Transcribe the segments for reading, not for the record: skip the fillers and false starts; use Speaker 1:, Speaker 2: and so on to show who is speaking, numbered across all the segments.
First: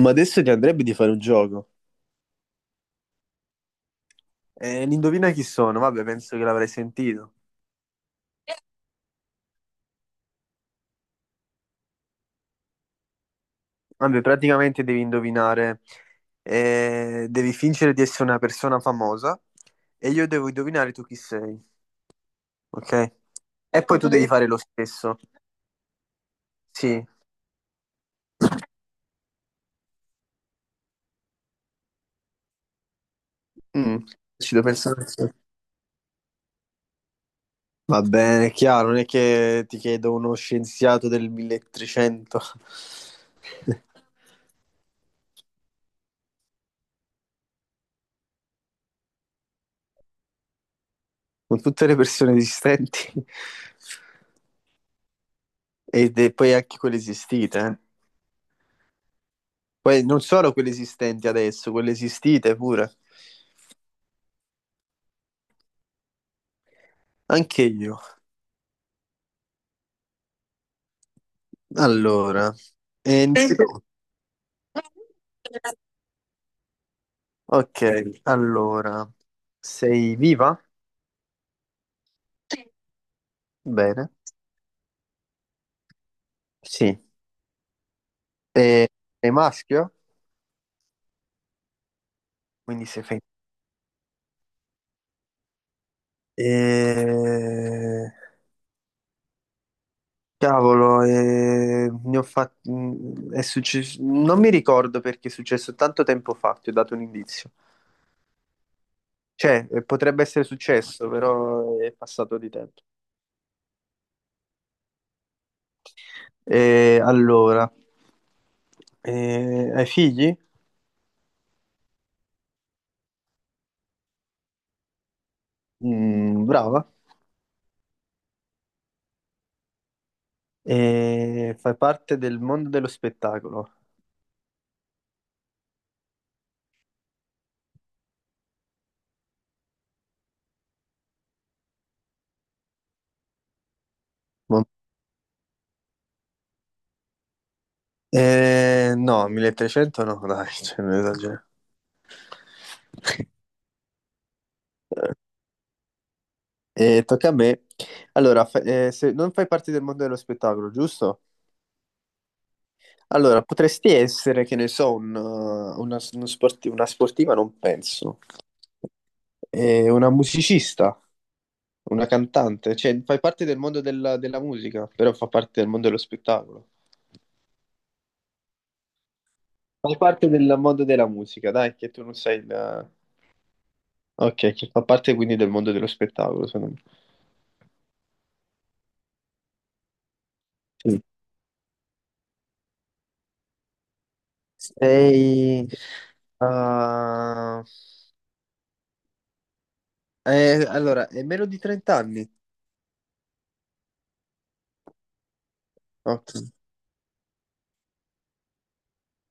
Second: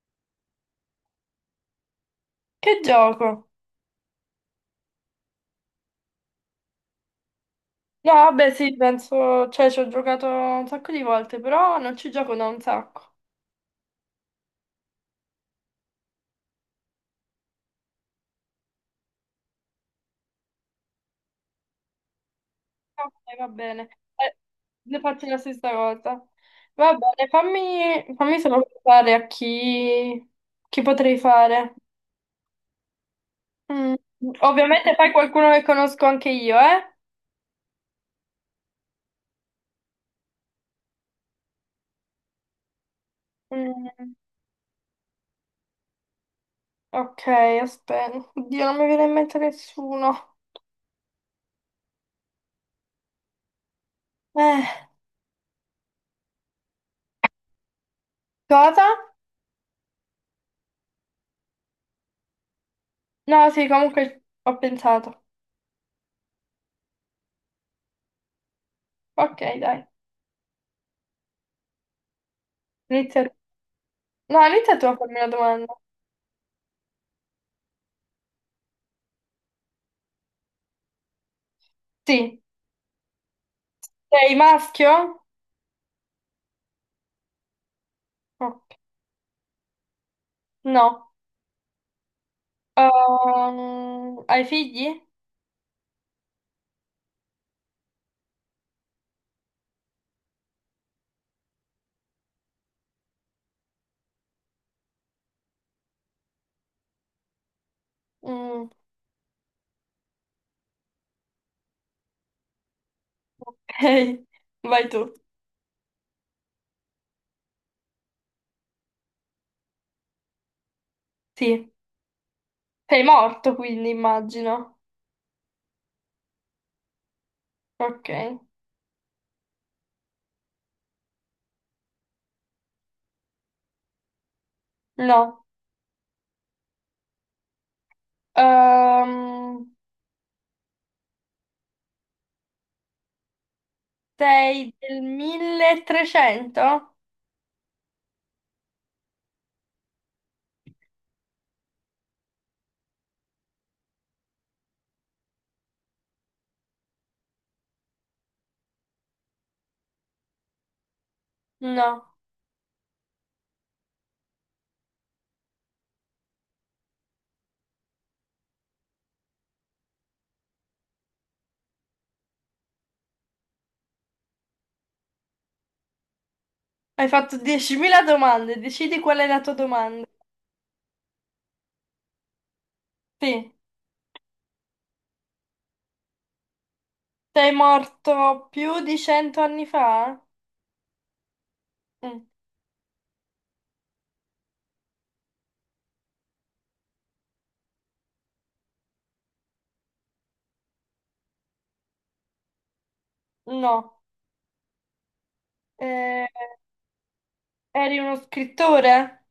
Speaker 1: Ma adesso ti andrebbe di fare un gioco.
Speaker 2: Che gioco?
Speaker 1: Indovina chi sono? Vabbè, penso che l'avrai sentito.
Speaker 2: No, vabbè, sì, penso, cioè ci ho giocato un sacco di volte, però non ci gioco da un sacco.
Speaker 1: Vabbè, praticamente devi indovinare, devi fingere di essere una persona famosa e io devo indovinare tu chi sei,
Speaker 2: Ok,
Speaker 1: ok?
Speaker 2: va
Speaker 1: E
Speaker 2: bene.
Speaker 1: poi tu devi
Speaker 2: Eh,
Speaker 1: fare lo
Speaker 2: ne
Speaker 1: stesso.
Speaker 2: faccio la stessa cosa. Va
Speaker 1: Sì,
Speaker 2: bene, fammi solo pensare a chi, potrei fare. Mm.
Speaker 1: Mm, Ci devo
Speaker 2: Ovviamente
Speaker 1: pensare.
Speaker 2: fai
Speaker 1: Sì.
Speaker 2: qualcuno che conosco anche io, eh?
Speaker 1: Va bene, è chiaro, non è che ti chiedo uno scienziato del 1300
Speaker 2: Mm, ok, aspetta. Oddio, non mi viene in mente nessuno.
Speaker 1: con tutte le persone esistenti
Speaker 2: Eh,
Speaker 1: e poi anche quelle esistite, eh.
Speaker 2: cosa?
Speaker 1: Poi non solo quelle esistenti adesso, quelle esistite pure.
Speaker 2: No, sì, comunque ho pensato.
Speaker 1: Anche io.
Speaker 2: Ok, dai.
Speaker 1: Allora, sì.
Speaker 2: Inizia.
Speaker 1: Innanzitutto,
Speaker 2: No, inizia tu a farmi una domanda.
Speaker 1: ok, allora, sei viva?
Speaker 2: Sì.
Speaker 1: Bene.
Speaker 2: Sei maschio?
Speaker 1: Sì.
Speaker 2: Oh,
Speaker 1: E- Sei maschio?
Speaker 2: no.
Speaker 1: Quindi sei femminile.
Speaker 2: Hai figli?
Speaker 1: Eh, Cavolo, è successo. Non mi ricordo, perché è successo tanto tempo fa, ti ho dato un indizio.
Speaker 2: Mm,
Speaker 1: Cioè, potrebbe essere successo, però è passato di tempo.
Speaker 2: ok. Vai tu.
Speaker 1: E allora, hai figli?
Speaker 2: Sì. Sei morto, quindi immagino.
Speaker 1: Mm, brava.
Speaker 2: Ok.
Speaker 1: E fai parte del mondo dello spettacolo?
Speaker 2: No. Ehm, Sei
Speaker 1: Mo-
Speaker 2: del 1300?
Speaker 1: no, 1300 no, dai, cioè, non esagero. E tocca a me. Allora, se non fai parte del mondo dello spettacolo, giusto?
Speaker 2: No.
Speaker 1: Allora, potresti essere, che ne so, un, una, uno sporti- una sportiva, non penso. Una musicista? Una cantante, cioè fai parte del mondo della musica, però fa parte del mondo dello spettacolo.
Speaker 2: Hai fatto 10.000 domande, decidi qual è la tua
Speaker 1: Fai
Speaker 2: domanda.
Speaker 1: parte del mondo della musica, dai, che tu non sei da.
Speaker 2: Sì.
Speaker 1: Ok, che fa parte quindi del mondo dello spettacolo, secondo me.
Speaker 2: Sei morto più di 100 anni fa?
Speaker 1: Sì.
Speaker 2: Mm,
Speaker 1: Sei... ah, allora, è meno di 30 anni.
Speaker 2: no. Eh,
Speaker 1: Ok.
Speaker 2: Eri uno scrittore?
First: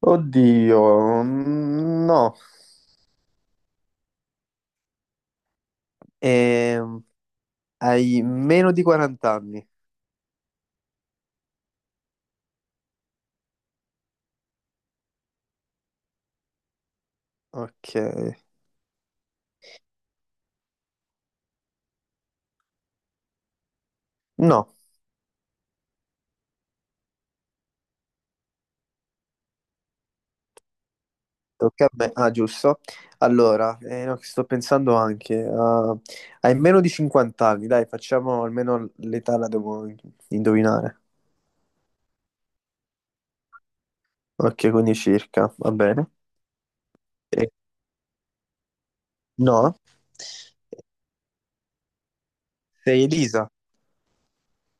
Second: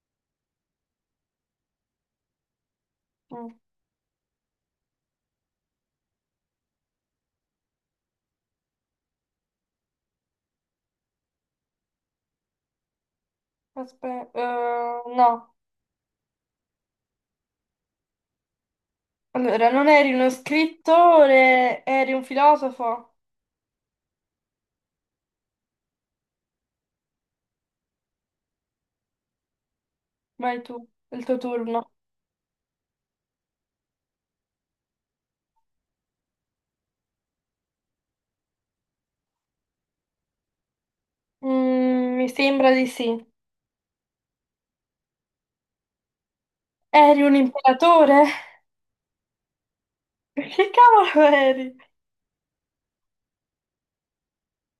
Speaker 1: Oddio, no.
Speaker 2: Mm.
Speaker 1: Ehm, Hai meno di 40 anni.
Speaker 2: Aspetta, no.
Speaker 1: Ok.
Speaker 2: Allora, non eri uno scrittore, eri un filosofo?
Speaker 1: No.
Speaker 2: Vai tu, è il tuo
Speaker 1: Tocca
Speaker 2: turno.
Speaker 1: a me. Ah, giusto. Allora, no, che sto pensando anche. Hai meno di 50 anni, dai, facciamo almeno l'età la devo indovinare.
Speaker 2: Mi sembra di sì.
Speaker 1: Ok, quindi circa, va bene.
Speaker 2: Eri un
Speaker 1: Eh,
Speaker 2: imperatore?
Speaker 1: no?
Speaker 2: Che cavolo eri?
Speaker 1: Sei Elisa.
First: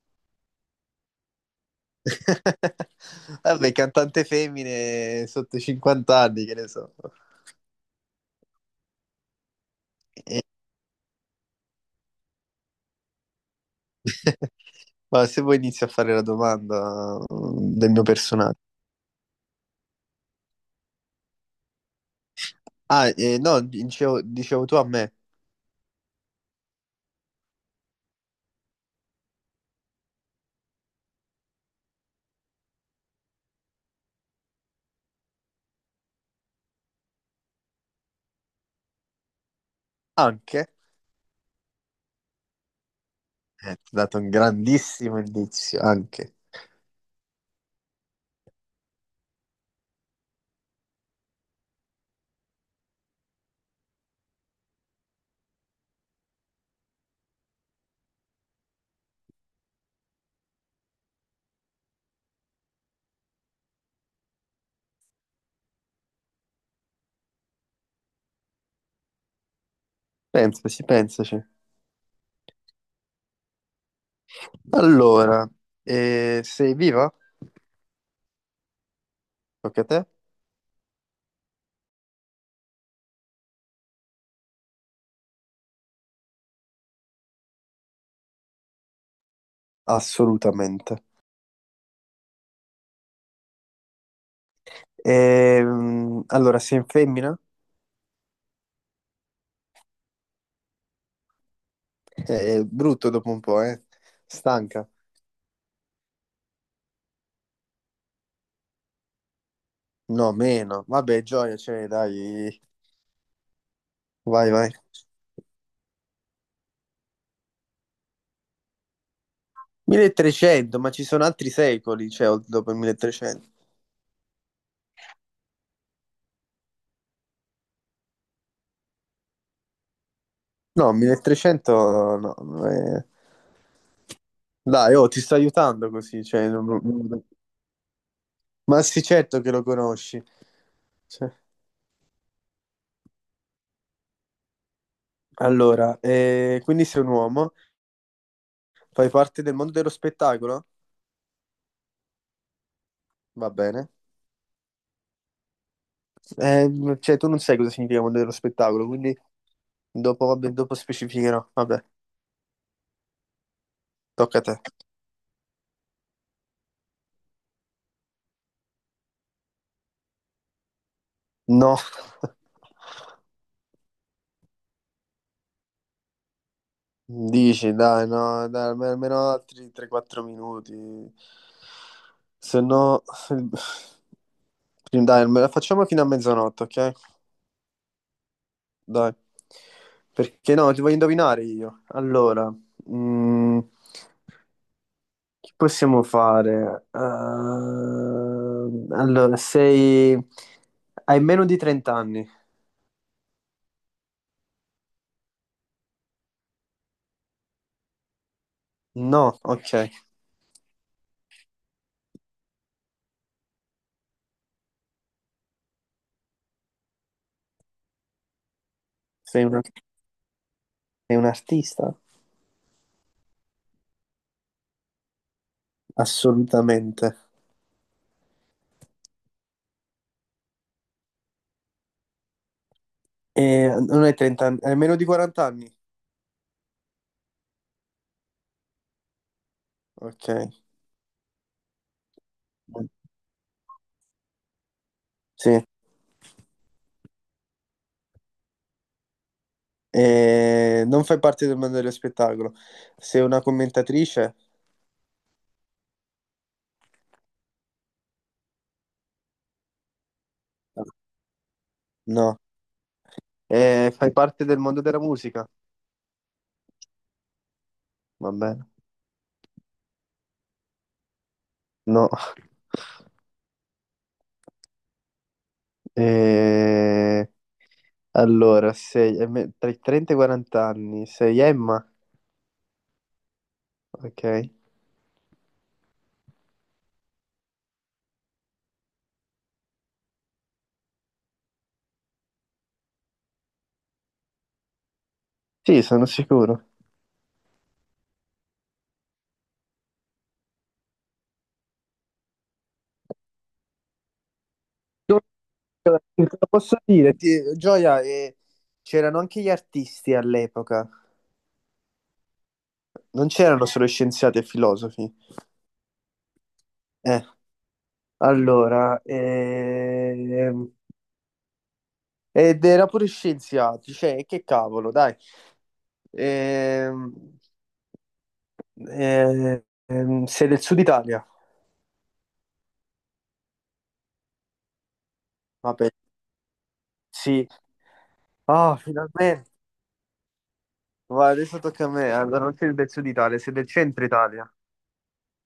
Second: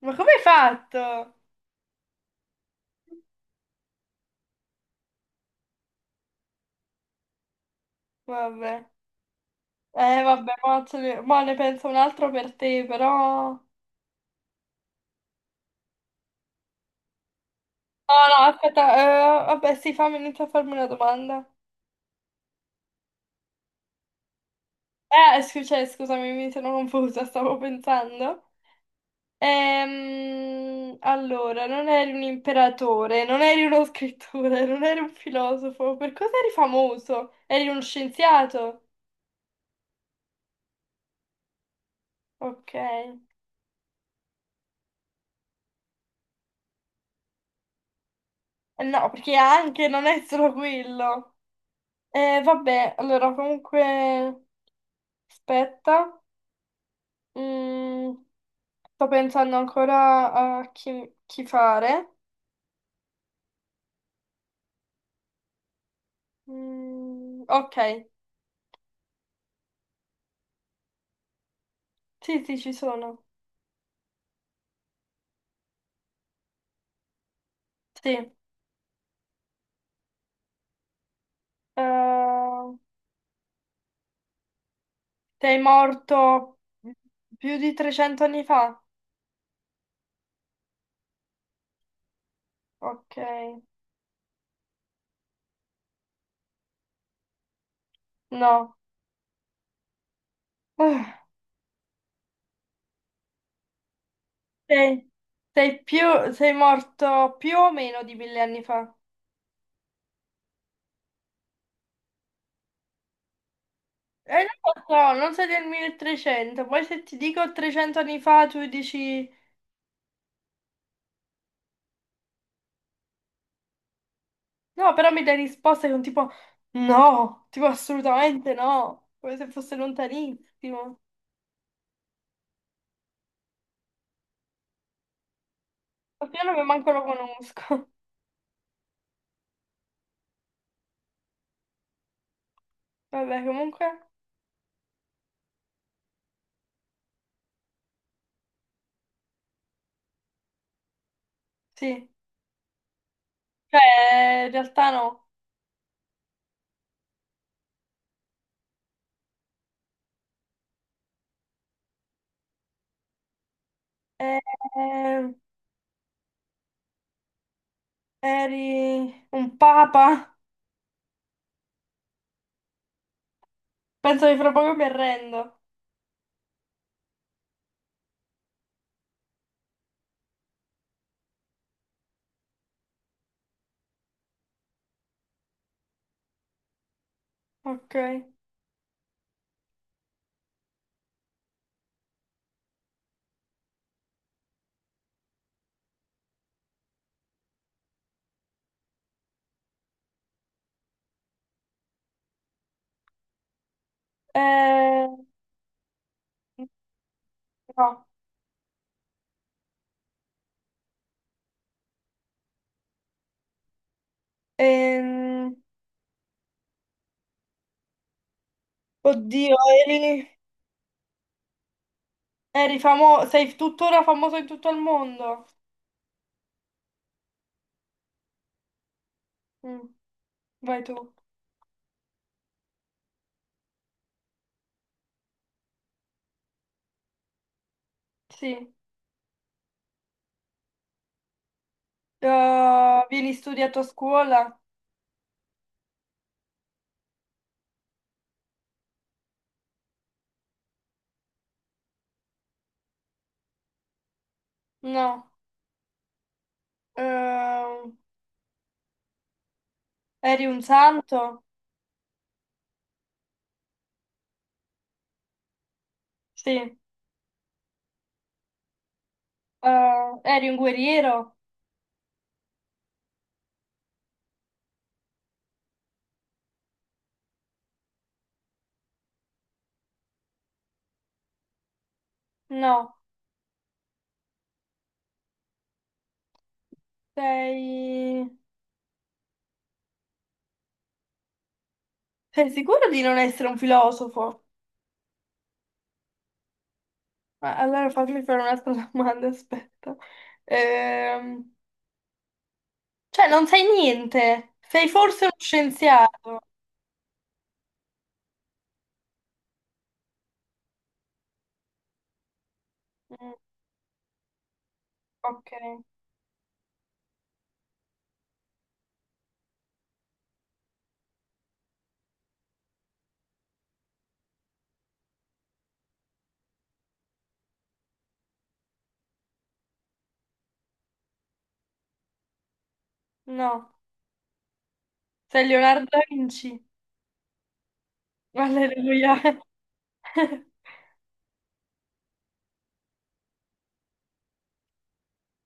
Speaker 2: Ma come hai fatto?
Speaker 1: Vabbè, cantante femmine sotto i 50 anni, che ne so.
Speaker 2: Vabbè.
Speaker 1: Eh,
Speaker 2: Vabbè, mo, ce ne mo ne penso un altro per te, però.
Speaker 1: Ma se vuoi inizio a fare la domanda, del mio
Speaker 2: No, no,
Speaker 1: personaggio.
Speaker 2: aspetta, vabbè, sì, fammi iniziare a farmi una domanda.
Speaker 1: Ah, no, dicevo tu a me.
Speaker 2: Cioè, scusami, mi sono confusa, stavo pensando. Allora, non eri un imperatore, non eri uno scrittore, non eri un filosofo. Per cosa eri famoso? Eri uno scienziato?
Speaker 1: Anche?
Speaker 2: Ok.
Speaker 1: Ti ho dato un grandissimo indizio anche.
Speaker 2: No, perché anche non è solo quello. Vabbè, allora comunque. Aspetta. Mm, Sto pensando ancora a chi fare. Mm, ok.
Speaker 1: Pensaci, pensaci.
Speaker 2: Sì, sì, ci sono.
Speaker 1: Allora, sei viva?
Speaker 2: Sì.
Speaker 1: Tocca a te?
Speaker 2: Ehm, Sei morto più di 300 anni fa?
Speaker 1: Assolutamente.
Speaker 2: Ok,
Speaker 1: Allora, sei in femmina?
Speaker 2: no. Ah,
Speaker 1: È brutto dopo un po', eh? Stanca?
Speaker 2: Sei, sei più, sei morto più o meno di 1000 anni fa?
Speaker 1: No, meno. Vabbè, gioia, cioè, dai.
Speaker 2: Non
Speaker 1: Vai, vai.
Speaker 2: lo so, non sei del 1300. Poi se ti dico 300 anni fa, tu dici.
Speaker 1: 1300, ma ci sono altri secoli, cioè, dopo il 1300.
Speaker 2: No, però mi dai risposte con tipo. No, tipo assolutamente no. Come se fosse
Speaker 1: No,
Speaker 2: lontanissimo.
Speaker 1: 1300 no. Eh. Dai, oh, ti sto aiutando così,
Speaker 2: Ma io
Speaker 1: cioè...
Speaker 2: non mi
Speaker 1: non-
Speaker 2: manco lo conosco.
Speaker 1: Ma sì, certo che lo conosci. Cioè,
Speaker 2: Vabbè, comunque.
Speaker 1: allora, quindi sei un uomo, fai parte del mondo dello spettacolo?
Speaker 2: Sì.
Speaker 1: Va bene.
Speaker 2: Cioè, in realtà no.
Speaker 1: Cioè, tu non sai cosa significa mondo dello spettacolo, quindi dopo, vabbè, dopo specificherò. Vabbè,
Speaker 2: Eh,
Speaker 1: tocca a te.
Speaker 2: Eri un papa?
Speaker 1: No,
Speaker 2: Penso che fra poco mi arrendo.
Speaker 1: dici, dai, no, dai, almeno altri 3-4 minuti. Se no, dai, facciamo fino a mezzanotte, ok?
Speaker 2: Ok.
Speaker 1: Dai, perché no, ti voglio indovinare io. Allora, mm, che possiamo fare? Allora, hai meno di 30 anni?
Speaker 2: Eh, no.
Speaker 1: No, ok.
Speaker 2: Ehm,
Speaker 1: Sei
Speaker 2: Oddio,
Speaker 1: un,
Speaker 2: eri,
Speaker 1: Sei un artista?
Speaker 2: eri famoso. Sei tuttora famoso in tutto il mondo.
Speaker 1: Assolutamente.
Speaker 2: Mm, Vai tu.
Speaker 1: E non hai 30 anni, hai meno di 40 anni?
Speaker 2: Sì.
Speaker 1: Ok.
Speaker 2: Vieni studiato a scuola?
Speaker 1: Sì. E non fai parte del mondo dello spettacolo. Sei una commentatrice?
Speaker 2: No. Ehm, Eri un santo?
Speaker 1: No. E fai parte del mondo della musica?
Speaker 2: Sì.
Speaker 1: Va bene.
Speaker 2: Eri un guerriero?
Speaker 1: No. Eh, Allora, tra i 30 e i 40 anni, sei Emma?
Speaker 2: No.
Speaker 1: Ok.
Speaker 2: Sei... Sei sicuro di non essere un filosofo?
Speaker 1: Sì, sono sicuro.
Speaker 2: Ma allora fammi fare un'altra domanda, aspetta. Ehm, cioè, non sai niente. Sei forse uno
Speaker 1: Gioia, te
Speaker 2: scienziato.
Speaker 1: lo posso dire, Gioia, c'erano anche gli artisti all'epoca, non
Speaker 2: Mm,
Speaker 1: c'erano solo scienziati e filosofi.
Speaker 2: ok,
Speaker 1: Eh, allora, ed era pure scienziati, cioè, che cavolo, dai. Ehm, Sei del sud Italia?
Speaker 2: no. Sei Leonardo
Speaker 1: Vabbè,
Speaker 2: da Vinci.
Speaker 1: sì. Ah,
Speaker 2: Alleluia.
Speaker 1: finalmente. Va, adesso tocca a me. Allora, non sei del sud Italia, sei del centro Italia.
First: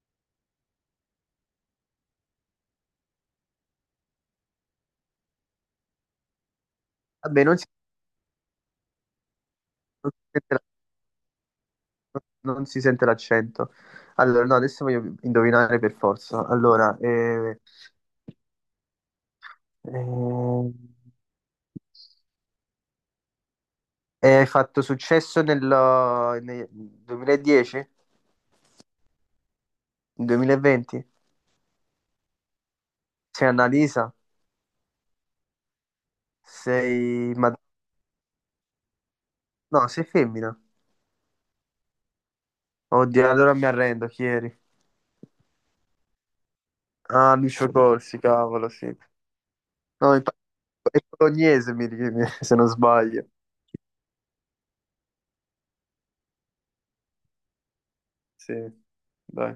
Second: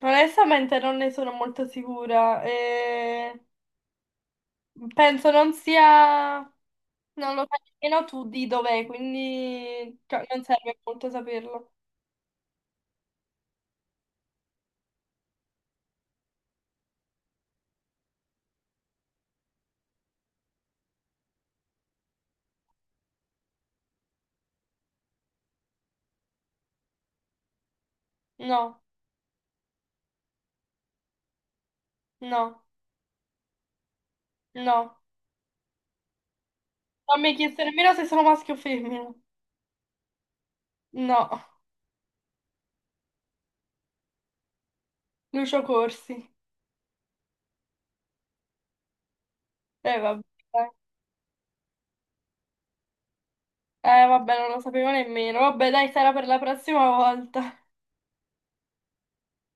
Speaker 2: Onestamente non ne sono molto sicura. Penso non sia. Non
Speaker 1: Vabbè,
Speaker 2: lo sai nemmeno tu di dov'è, quindi
Speaker 1: non
Speaker 2: cioè,
Speaker 1: si
Speaker 2: non serve molto saperlo.
Speaker 1: non si sente l'accento. Allora, no, adesso voglio indovinare per forza. Allora, eh, hai fatto successo nel 2010? Nel
Speaker 2: No,
Speaker 1: 2020?
Speaker 2: no,
Speaker 1: Sei Annalisa?
Speaker 2: no. Non mi hai
Speaker 1: Sei... Ma...
Speaker 2: chiesto nemmeno se sono maschio o femmina.
Speaker 1: No, sei femmina.
Speaker 2: No.
Speaker 1: Oddio, allora mi arrendo, chi eri?
Speaker 2: Lucio Corsi.
Speaker 1: Ah, Lucio Corsi, cavolo, sì. No,
Speaker 2: Vabbè,
Speaker 1: infatti
Speaker 2: dai.
Speaker 1: è bolognese, se non sbaglio.
Speaker 2: Vabbè, non lo sapevo nemmeno. Vabbè, dai, sarà per la prossima volta.
Speaker 1: Sì, dai.